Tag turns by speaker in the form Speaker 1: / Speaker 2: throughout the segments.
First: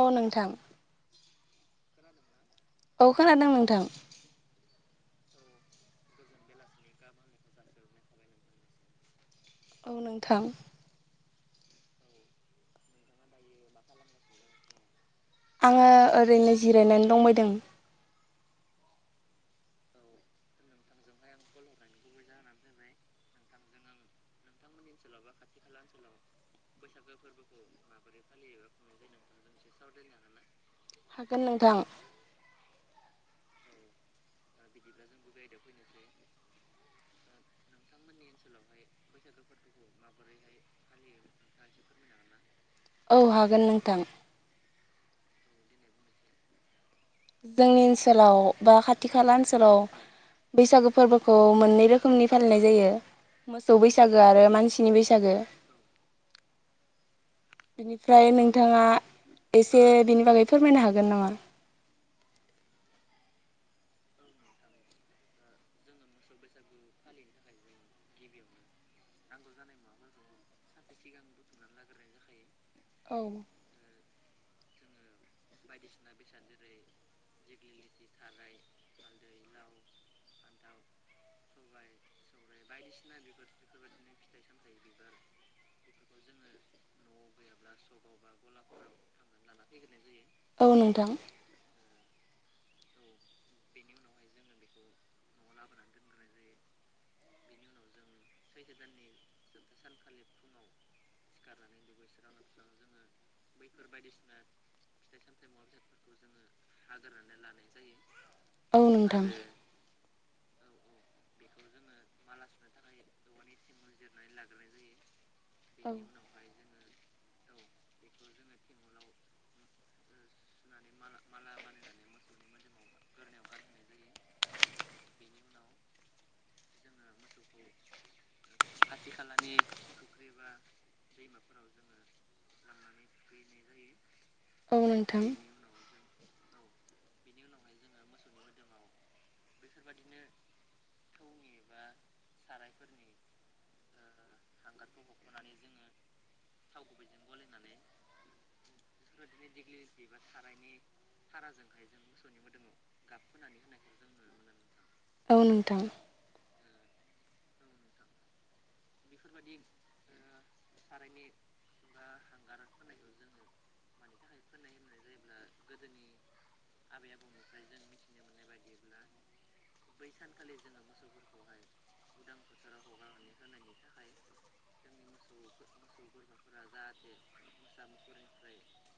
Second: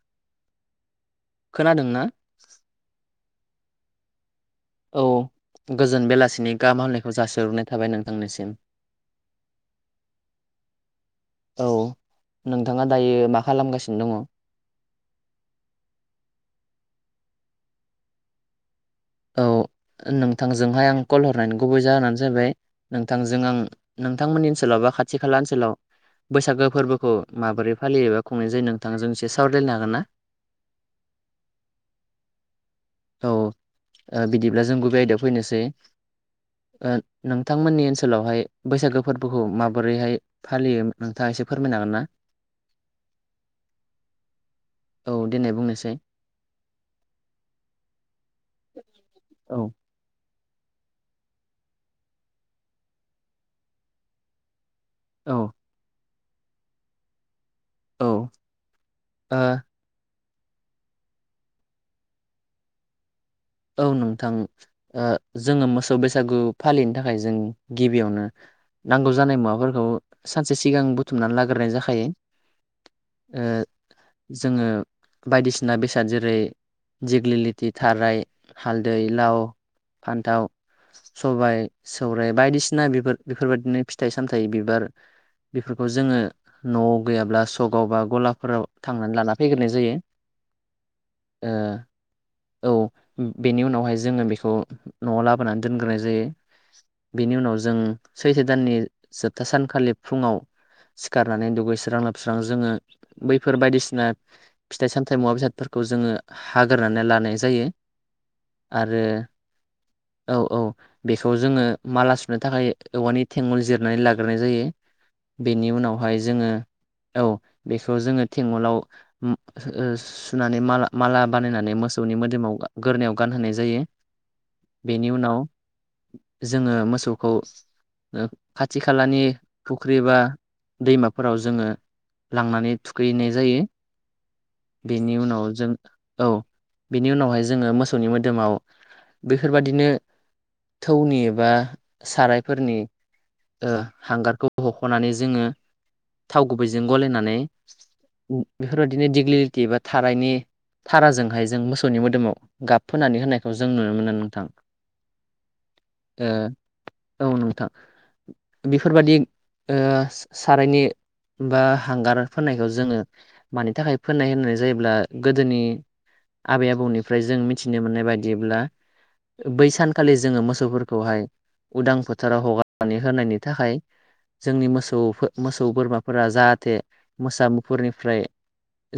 Speaker 1: औ नोंथां।
Speaker 2: खोनादों ना?
Speaker 1: औ खोनादों नोंथां।
Speaker 2: औ गोजोन बेलासिनि गाम हनायखौ जासोह्रनाय थाबाय नोंथांनिसिम
Speaker 1: औ नोंथां।
Speaker 2: औ नोंथाङा दायो मा खालामगासिनो दङ'
Speaker 1: आङो ओरैनो जिरायनानै दंबायदों
Speaker 2: औ। नोंथांजोंहाय आं कल हरनायनि गुबै जाहोनानो जाहैाय नोंथांजों आं नोंथांमोननि ओनसोलाव बा खाथि खाला ओनसोलाव बैसागो। फोरबोखौ माबोरै फालियोबा खुंनाय जायो नोंथांजों एसे सावरायलायनो हागोन ना
Speaker 1: हागोन नोंथां।
Speaker 2: आ बिदिब्ला जों गुबै आयदायाव फैनोसै। ओ नोंथांमोननि ओनसोलावहाय बैसागो फोरबोखौ माबोरैहाय फालियो नोंथाङा एसे। एसे फोरमायनो हागोन ना?
Speaker 1: औ हागोन नोंथां।
Speaker 2: औ देनाय बुंनायसाय।
Speaker 1: जोंनि ओनसोलाव बा खाथि खाला
Speaker 2: औ
Speaker 1: ओनसोलाव बैसागो फोरबोखौ मोननै रोखोमनि फालिनाय जायो, मोसौ बैसागो आरो मानसि नि बैसागो।
Speaker 2: औ औ
Speaker 1: बिनिफ्राय नोंथाङा
Speaker 2: ओ
Speaker 1: एसे बिनि बागै फोरमायनो हागोन नामा?
Speaker 2: औ नोंथां ओ जोङो मोसौ बैसागु फालिनो थाखाय जों गिबियावनो नांगौ जानाय मुवाफोरखौ सानसे सिगां बुथुमनानै लाग्रोनाय जाखायो।
Speaker 1: औ।
Speaker 2: ओ जोङो बायदिसिना बेसाद जेरै दिग्लिलिथि, थाराय हालदै, लाव, फान्थाव सबायाइ सौराइ बायदिसिना बिफोर बेफोरबायदिनो फिथाइ सामथाइ बिबार बिफोरखौ जोङो न'आव गैयाब्ला अगावबा गलाफोराव थांनानै लाना फैग्रोनाय जायो
Speaker 1: औ नोंथां
Speaker 2: ओ औ बेनि उनावहाय जोङो बेखौ न'आव लाबोनानै दोनग्रोनाय जायो। बेनि उनाव जों सैथो दाननि जोबथा सानखालि फुङाव सिखारनानै दुगैस्रां लाोबस्रां जोङो बैफोर बायदिसिना फिथाइ सामथाइ मुवा बेसादफोरखौ जों ओ हाग्रोनानै लानाय जायो।
Speaker 1: औ
Speaker 2: आरो
Speaker 1: नोंथां
Speaker 2: औ औ बेखौ जोङो माला सुनो थाखाय औवानि थेंगल जिरनानै लाग्रोनाय जायो। बेनि
Speaker 1: औ
Speaker 2: उनावहाय जोङो औ। बेखौ जोङो थेंगलाव ओ ओम सुनानै मा-माला बानायनानै मोसौनि मोदोमाव गोरनायाव गानहोनाय जायो। बेनि उनाव जोङो मोसौखौ ओ खाथि खालानि फुख्रि बा दैमाफोराव जोङो लांनानै थुखैैहैनाय जायो।
Speaker 1: औ
Speaker 2: बेनि
Speaker 1: नोंथां
Speaker 2: उनाव जों औ बेनि उनावहाय जोङो मोसौनि मोदोमाव बेफोरबादिनो थौनि एबा सारायफोरनि ओ हांगारखौ हख'नानै जोङो थाव गुबैजों गलायनानै उ बेफोरबायदिनो दिग्लिलिटि बा थाराइनि थाराजोंहाय जों मोसौनि मोदोमाव गाब फोननानै होनायखौ जों नुनो मोनो नोंथां।
Speaker 1: औ नोंथां
Speaker 2: ओ औ नोंथां बेफोरबादि ओ सारायनि बा हांगार फोननायखौ जोङो मानि थाखाय फोननाय होन नाय जायोब्ला गोदोनि आबै आबौनिफ्राय जों मिथिनो मोननाय बायदिब्ला बै सानखालि जोङो मोसौफोरखौहाय उदां फोथाराव हगारनानै होनायनि थाखाय जोंनि मोसौफो मोसौ बोरमाफोरा जाहाथे मोसा मुफुरनिफ्राय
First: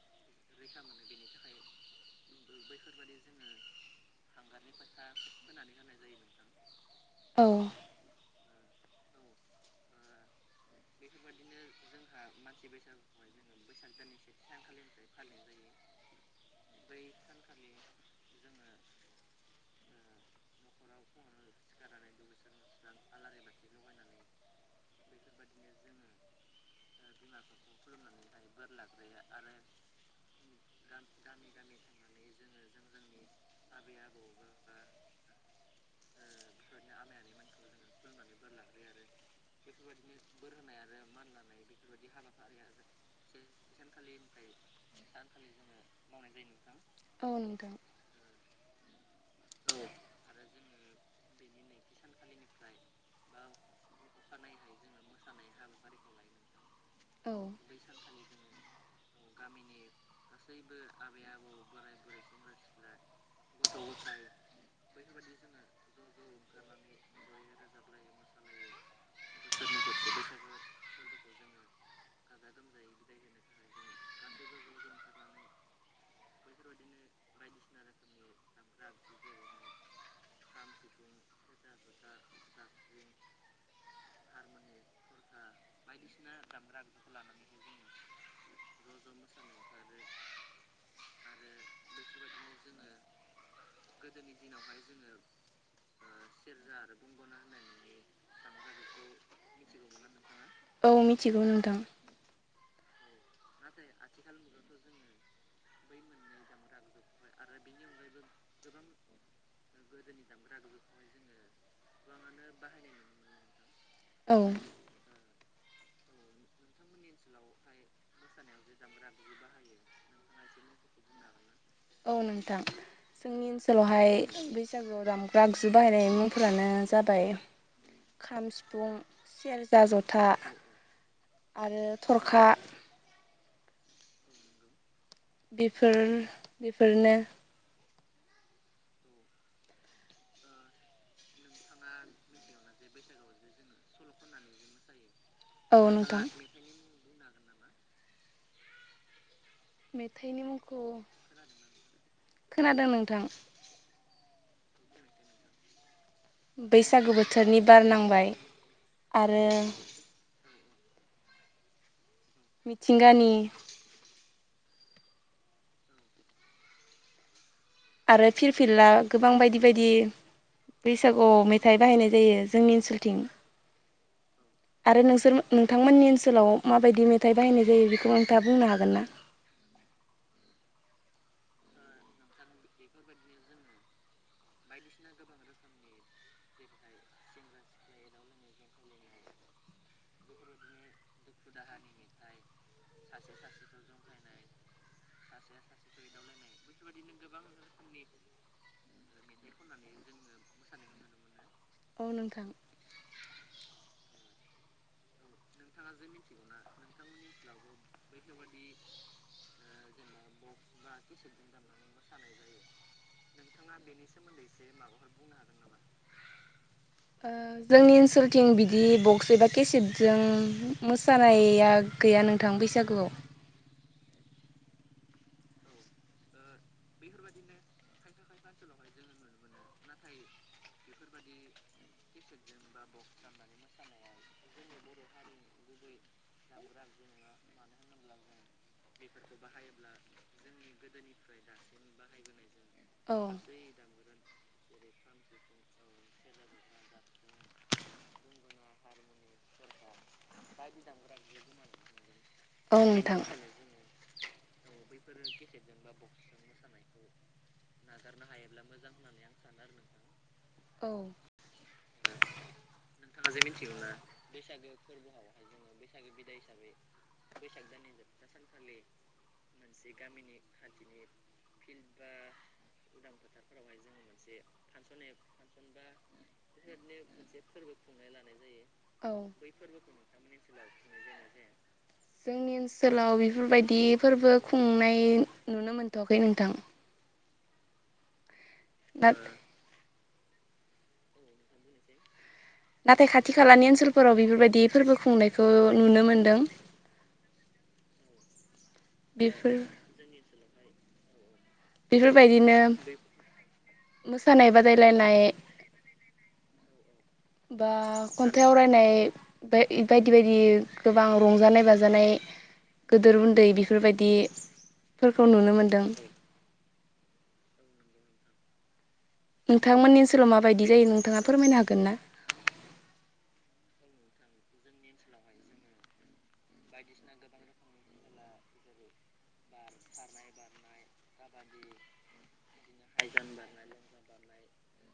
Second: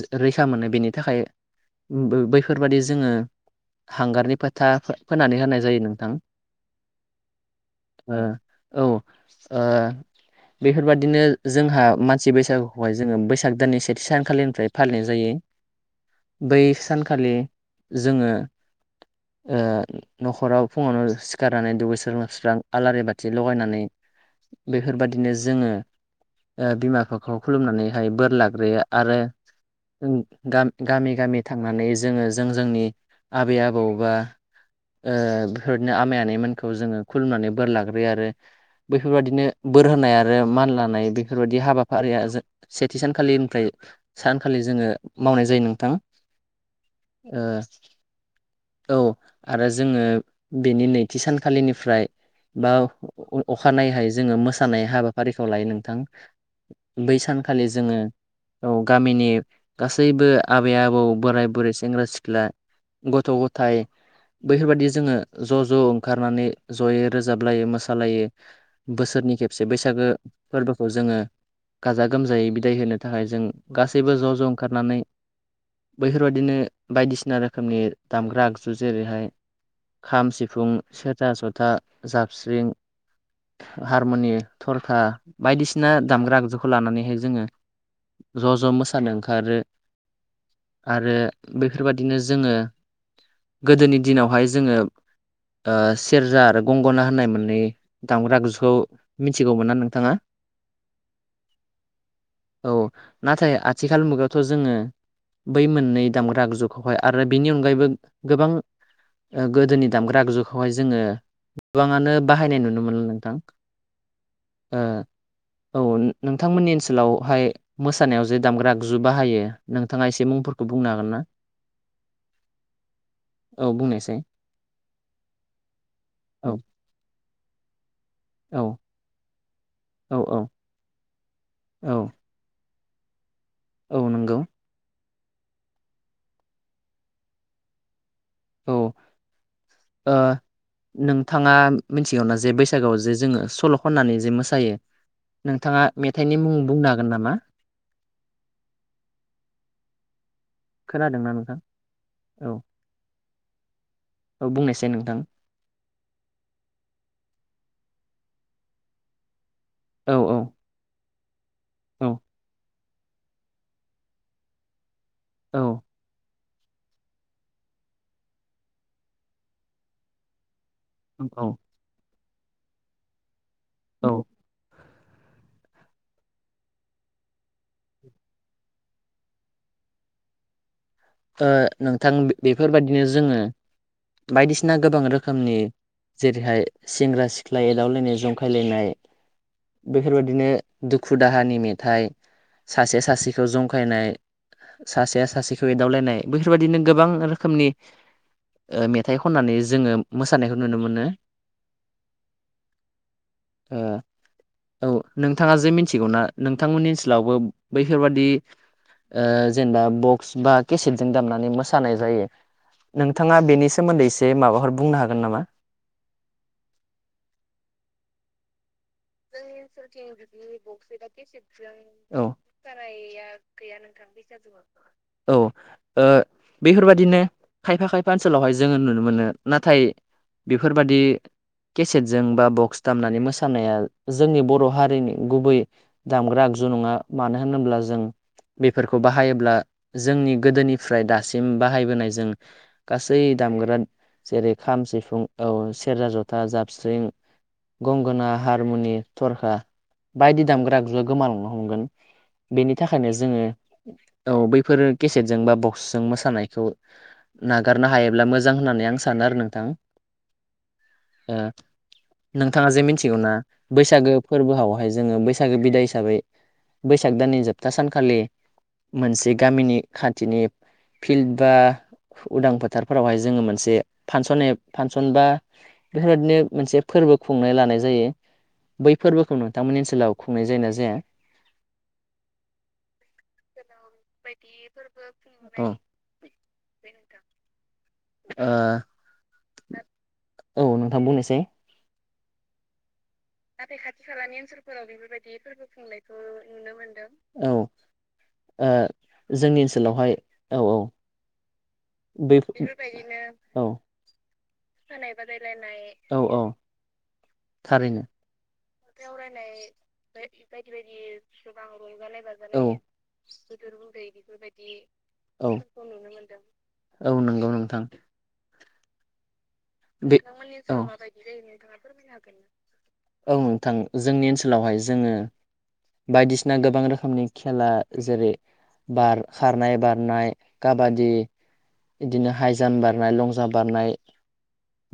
Speaker 2: जो रैखा मोनो बेनि थाखाय बै-बैफोरबादि जोङो हांगारनि फोथा फो-फोननानै होनाय जायो नोंथां।
Speaker 1: औ
Speaker 2: ओ औ ओ बेफोरबादिनो जोंहा मानसि बैसागुखौहाय जोङो बैसाग दाननि सेथि सानखालिनिफ्राय फालिनाय जायो। बै सानखालि जोङो ओ न'खराव फुङावनो सिखारनानै दुगैस्रां लोबस्रां आलारि बाथि लगायनानै बेफोरबादिनो जो ओ बिमा बिफाखौ खुलुमनानैहाय बोर लाग्रोयो आरो उ गा-गामि गामि थांनानै जोङो जों जोंनि आबै आबौ बा ओ बेफोरदिनो आमाय आनैमोनखौ जोङो खुलुमनानै बोर लाग्रोयो आरो बैफोरबादिनो बोर होनाय आर रो मान लानाय बेफोरबादि हाबाफारिया जो सेथि सानखालिनिफ्राय सानखालि जोङो मो मावनाय जायो नोंथां।
Speaker 1: औ
Speaker 2: ओस
Speaker 1: नोंथां
Speaker 2: औ आरो जोङो बेनि नैथि सानखालिनि फ्राय बा अ अ अ अ अखानायहाय जोङो मोसानाय हाबाफारिखौ लायो नोंथां। बै
Speaker 1: औ
Speaker 2: सानखालि जोङो औ गामिनि गासैबो आबै आबौ बोराय बुरैस ओ सिख्ला गथ' गथाय बैफोरबादि जोङो ज' ज' ओंखारनानै जयै रोजाबलायो मोसालायो बोसोरनि खेबसे बैसागो फोरबोखौ जोङो गाजा गोमजायै बिदाय होनो थाखाय जों गासैबो ज' ज' ओंखारनानै बैफोरबादिनो सिना रोखोमनि दामग्रा आगजु जेरैहाय खाम, सिफुं, सेरजा, जथ बा जाबस्रिं हा हारमुनि थरखा बायदिसिना दामग्रा आगजुखौ लानानैहाय जोङो ज' ज' मोसानो ओंखारो आरो बेफोरबादिनो जोङो गोदोनि दिनावहाय जोङो ओ सेरजा आरो गंगना होननाय मोन्नै दामग्रा आगजुखौ मिथिगौमोना नोंथाङा?
Speaker 1: औ मिथिगौ नोंथां।
Speaker 2: औ नाथाय आथिखाल मुगायावथ' जोङो बै मोननै दामग्रा आगजुखौहाय आरो बिनि अनगायैबो गोबां ओ गोदोनि दामग्रा आगजुखौहाय जोङो गोबाङानो बाहायनाय नुनो मोनो नोंथां।
Speaker 1: औ
Speaker 2: ओ औ नो नोंथांमोननि ओनसोलावहाय मोसानायाव जे दामग्रा आगजु बाहायो नोंथाङा एसे मुंफोरखौ बुंनो हागोन ना?
Speaker 1: औ नोंथां। जोंनि
Speaker 2: औ
Speaker 1: ओनसोलावहाय
Speaker 2: बुंनायसाय
Speaker 1: बैसागुआव दामग्रा आगजु बाहायनाय
Speaker 2: औ
Speaker 1: मुंफोरानो जाबाय खाम,
Speaker 2: औ
Speaker 1: सिफुं, सेरजा,
Speaker 2: औ
Speaker 1: जथा
Speaker 2: औ
Speaker 1: आरो
Speaker 2: औ
Speaker 1: थरखा
Speaker 2: औ नंगौ।
Speaker 1: बेफोर बेफोरनो
Speaker 2: औ ओ नोंथाङा मिन्थिगौना जे बैसागोआव जे जोङो सल' खननानै जे मोसायो
Speaker 1: औ
Speaker 2: नोंथाङा
Speaker 1: नोंथां
Speaker 2: मेथाइनि मुं बुंनो हागोन नामा?
Speaker 1: मेथाइनि मुंखौ
Speaker 2: खोनादोंना नोंथां औ
Speaker 1: खोनादों ना नोंथाङा? खोनादों नोंथां।
Speaker 2: औ बुंनायसाय नोंथां
Speaker 1: बैसागु बोथोरनि बार नांबाय आरो
Speaker 2: औ औ औ
Speaker 1: मिथिंगानि
Speaker 2: औ
Speaker 1: आरो फिरफिला गोबां बायदि बायदि
Speaker 2: औ
Speaker 1: बैसागुआव मेथाइ बाहायनाय जायो। जोंनि ओनसोलथिं
Speaker 2: औ
Speaker 1: आरो नोंसोर नोंथांमोननि ओनसोलाव माबायदि मेथाइ बाहायनाय जायो बेखौ नोंथाङा बुंनो हागोन ना?
Speaker 2: [inaudible] ओ नोंथां बेफोरबायदिनो जोङो बायदिसिना गोबां रोखोमनि जेरैहाय सेंग्रा सिख्ला एदावलायनाय जंखायलायनाय बेफोरबादिनो दुखु दाहानि मेथाइ सासेया सासेखौ जंखायनाय सासेया सासेखौ एदावलायनाय बेफोरबायदिनों गोबां रोखोमनि ओ मेथाइ खननानै जोङो मोसानायखौ नुनो मोनो।
Speaker 1: औ नोंथां।
Speaker 2: ओ औ नों नोंथाङा जे मिथिगौना नोंथांमोननि ओनसोलावबो बैफोरबादि जेनेबा बक्स बा केसेटजों दामनानै मोसानाय जायो नोंथाङा बेनि सोमोन्दै एसे माबाफोर बुंनो हागोन नामा?
Speaker 1: जोंनि ओनसोलथिं बिदि बक्स एबा केसेटजों मोसानाया गैया
Speaker 2: औ
Speaker 1: नोंथां बैसागुआव।
Speaker 2: औ बेफोरबादिनो खायफा खायफा ओनसोलावहाय जोङो नुनो मोनो नाथाय बेफोरबादि केसेटजों बा बक्स दामनानै मोसानाया जोंनि बर' हारिनि गुबै दामग्रा आगजु नङा मानो होनोब्ला जों बेफोरखौ बाहायोब्ला जोंनि गोदोनिफ्राय दासिम बाहायबोनाय जों
Speaker 1: औ
Speaker 2: गासै दाम ग्रा जेरै खाम सिफुं औ सेरजा जथा जाबस्रिं गंगोना हार थरखा बायदि दामग्रा आगजुआ गोमालांनो हमगोन बेनि
Speaker 1: औ
Speaker 2: थाखायनो
Speaker 1: नोंथां
Speaker 2: जोङो औ बैफोर केसेटजों बा बक्सजों मोसानायखौ नागारनो हायोब्ला मोजां होननानै आं सानो आरो नोंथां।
Speaker 1: औ।
Speaker 2: ओ नोंथाङा जे मिथिगौ ना बैसागो फोरबोआवहाय जोङो बैसागो बिदाय हिसाबै बैसागो दाननि जोबथा सानखालि मोनसे गामिनि खाथिनि फिल्ड बा उदां फोथारफोरावहाय जोङो मोनसे फांसन फांसन बा बेफोरबायाददिनो मोनसे फोरबो खुंनो लानाय जायो बै
Speaker 1: औ
Speaker 2: फोरबोखौ नोंथांमोननि ओनसोलाव खुंनाय जायोना जाया?
Speaker 1: जोंनि ओनसोलाव बेफोरबायदि फोरबो खुंनाय
Speaker 2: औ
Speaker 1: नुनो मोनथ'वाखै नोंथां। नाथाय
Speaker 2: ओ नोंथां बुंनायसाय।
Speaker 1: नाथाय खा
Speaker 2: नाथाय खाथि खालानि ओनसोलफोराव बेफोरबायदि फोरबो
Speaker 1: नुनो
Speaker 2: खुंनायखौ
Speaker 1: मोनदों
Speaker 2: नुनो मोनदों औ
Speaker 1: बेफोर
Speaker 2: जोंनि ओनसोलावहाय औ औ बै
Speaker 1: बेफोरबायदिनो
Speaker 2: औ औ
Speaker 1: मोसानाय बादायलायनाय
Speaker 2: औ
Speaker 1: बा
Speaker 2: थारैनो
Speaker 1: खन्थाय आवराय नाय बायदि बायदि गोबां रंजानाय बाजानाय गेदोर उन्दै बि बेफोरबायदिफोरखौ नुनो मोनदों।
Speaker 2: औ नंगौ नोंथां।
Speaker 1: नोंथांमोननि
Speaker 2: बे
Speaker 1: ओनसोलाव माबायदि
Speaker 2: औ
Speaker 1: जायो नोंथाङा फोरमायनो हागोन ना?
Speaker 2: औ नोंथां। जोंनि ओनसोलावहाय जोङो बायदिसिना गोबां रोखोमनि खेला जेरै बार खारनाय बारनाय काबादि बिदिनो हाइ जाम्प बारनाय लं जाम्प बारनाय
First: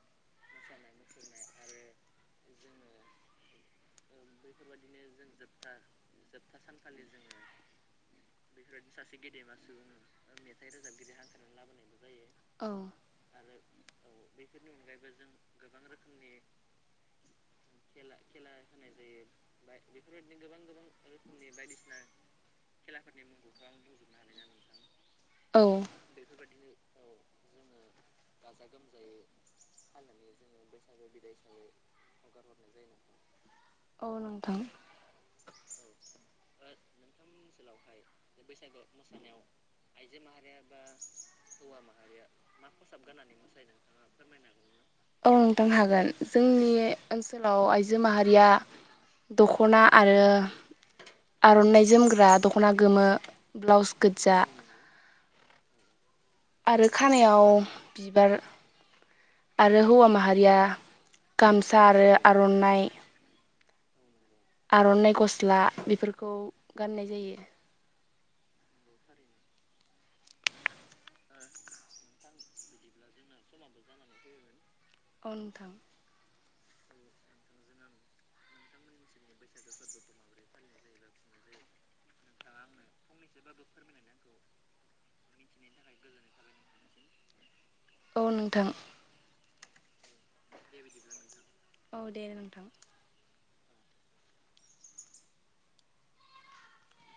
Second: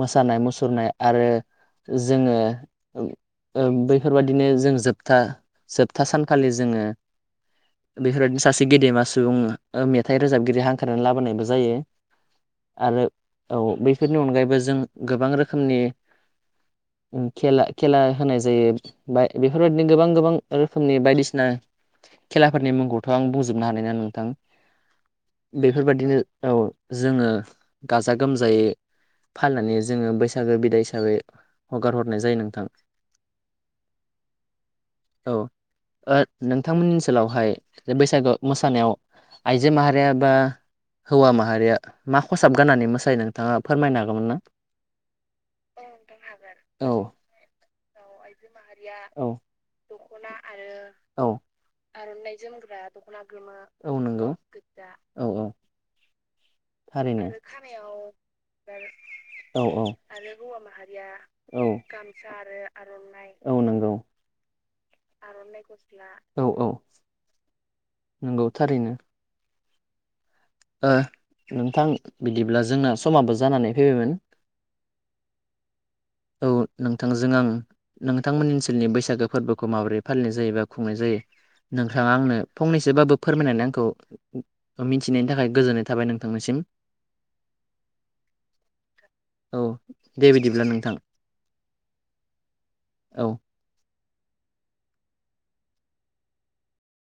Speaker 2: मोसानाय मुसुरनाय आरो जोङो बैफोरबादिनो जों जोबथा
Speaker 1: [unintelligible]
Speaker 2: जोबथा सानखालि जोङो
Speaker 1: [inaudible]
Speaker 2: बेफोरबायदिनो सासे गेदेमा सुबुं मेथाइ रोजाबगिरि हांख्रायनानै लाबोनायबो जायो आरो। औ बैफोरनि अनगायैबो जों गोबां रोखोमनि खेला खेला होनाय जायो बा बेफोरबायाददिनो गोबां गोबां रोखोमनि बायदिसिना खेलाफोरनि मुंखौथ' आं बुंजोबनो हानाय नंआ नोंथां।
Speaker 1: औ
Speaker 2: बेफोरबायदिनो औ जोङो गाजा गोमजायै नानै जोङो बैसागो बिदाय हिसाबै हगार हरनाय जायो नोंथां।
Speaker 1: औ नोंथां।
Speaker 2: औ ओ नोंथांमोननि ओनसोलावहाय जे बैसागु मोसानायाव आइजो माहारिया बा हौवा माहारिया मा खसाब गाननानै मोसायो नोंथाङा फोरमायनो हागोमो
Speaker 1: औ नोंथां हागोन जोंनि
Speaker 2: औ
Speaker 1: ओनसोलाव आइजो माहारिया
Speaker 2: औ
Speaker 1: दख'ना आरो
Speaker 2: औ
Speaker 1: आर'नाइ जोमग्रा दख'ना गोमो ब्ला ब्लावस
Speaker 2: औ नंगौ
Speaker 1: गोदजा
Speaker 2: [inaudible]
Speaker 1: आरो
Speaker 2: थारैनो
Speaker 1: खानायाव बिबार
Speaker 2: औ
Speaker 1: आरो
Speaker 2: औ
Speaker 1: हौवा माहारिया
Speaker 2: औ
Speaker 1: गामसा आरो आर'ननाइ
Speaker 2: आर'ननाइ गस्ला
Speaker 1: बेफोरखौ
Speaker 2: औ औ
Speaker 1: गाननाय जायो
Speaker 2: नोंगौ थारैनो ओह नोंथां बिदिब्ला जोंना समाबो जानानै फैबायमोन।
Speaker 1: अ नोंथां।
Speaker 2: औ नोंथांजों आं नोंथांमोननि ओनसोलनि बैसागो फोरबोखौ माबोरै फालिनाय जायो बा खुंनाय जायो नोंथाङा आंनो फंनैसो बाबो फोरमायनानै आंखौ मिथि नायनि थाखाय गोजोननाय थाबाय नोंथांनिसिम।
Speaker 1: औ नोंथां।
Speaker 2: औ दे बिदिब्ला नोंथां।
Speaker 1: औ दे नोंथां।
Speaker 2: औ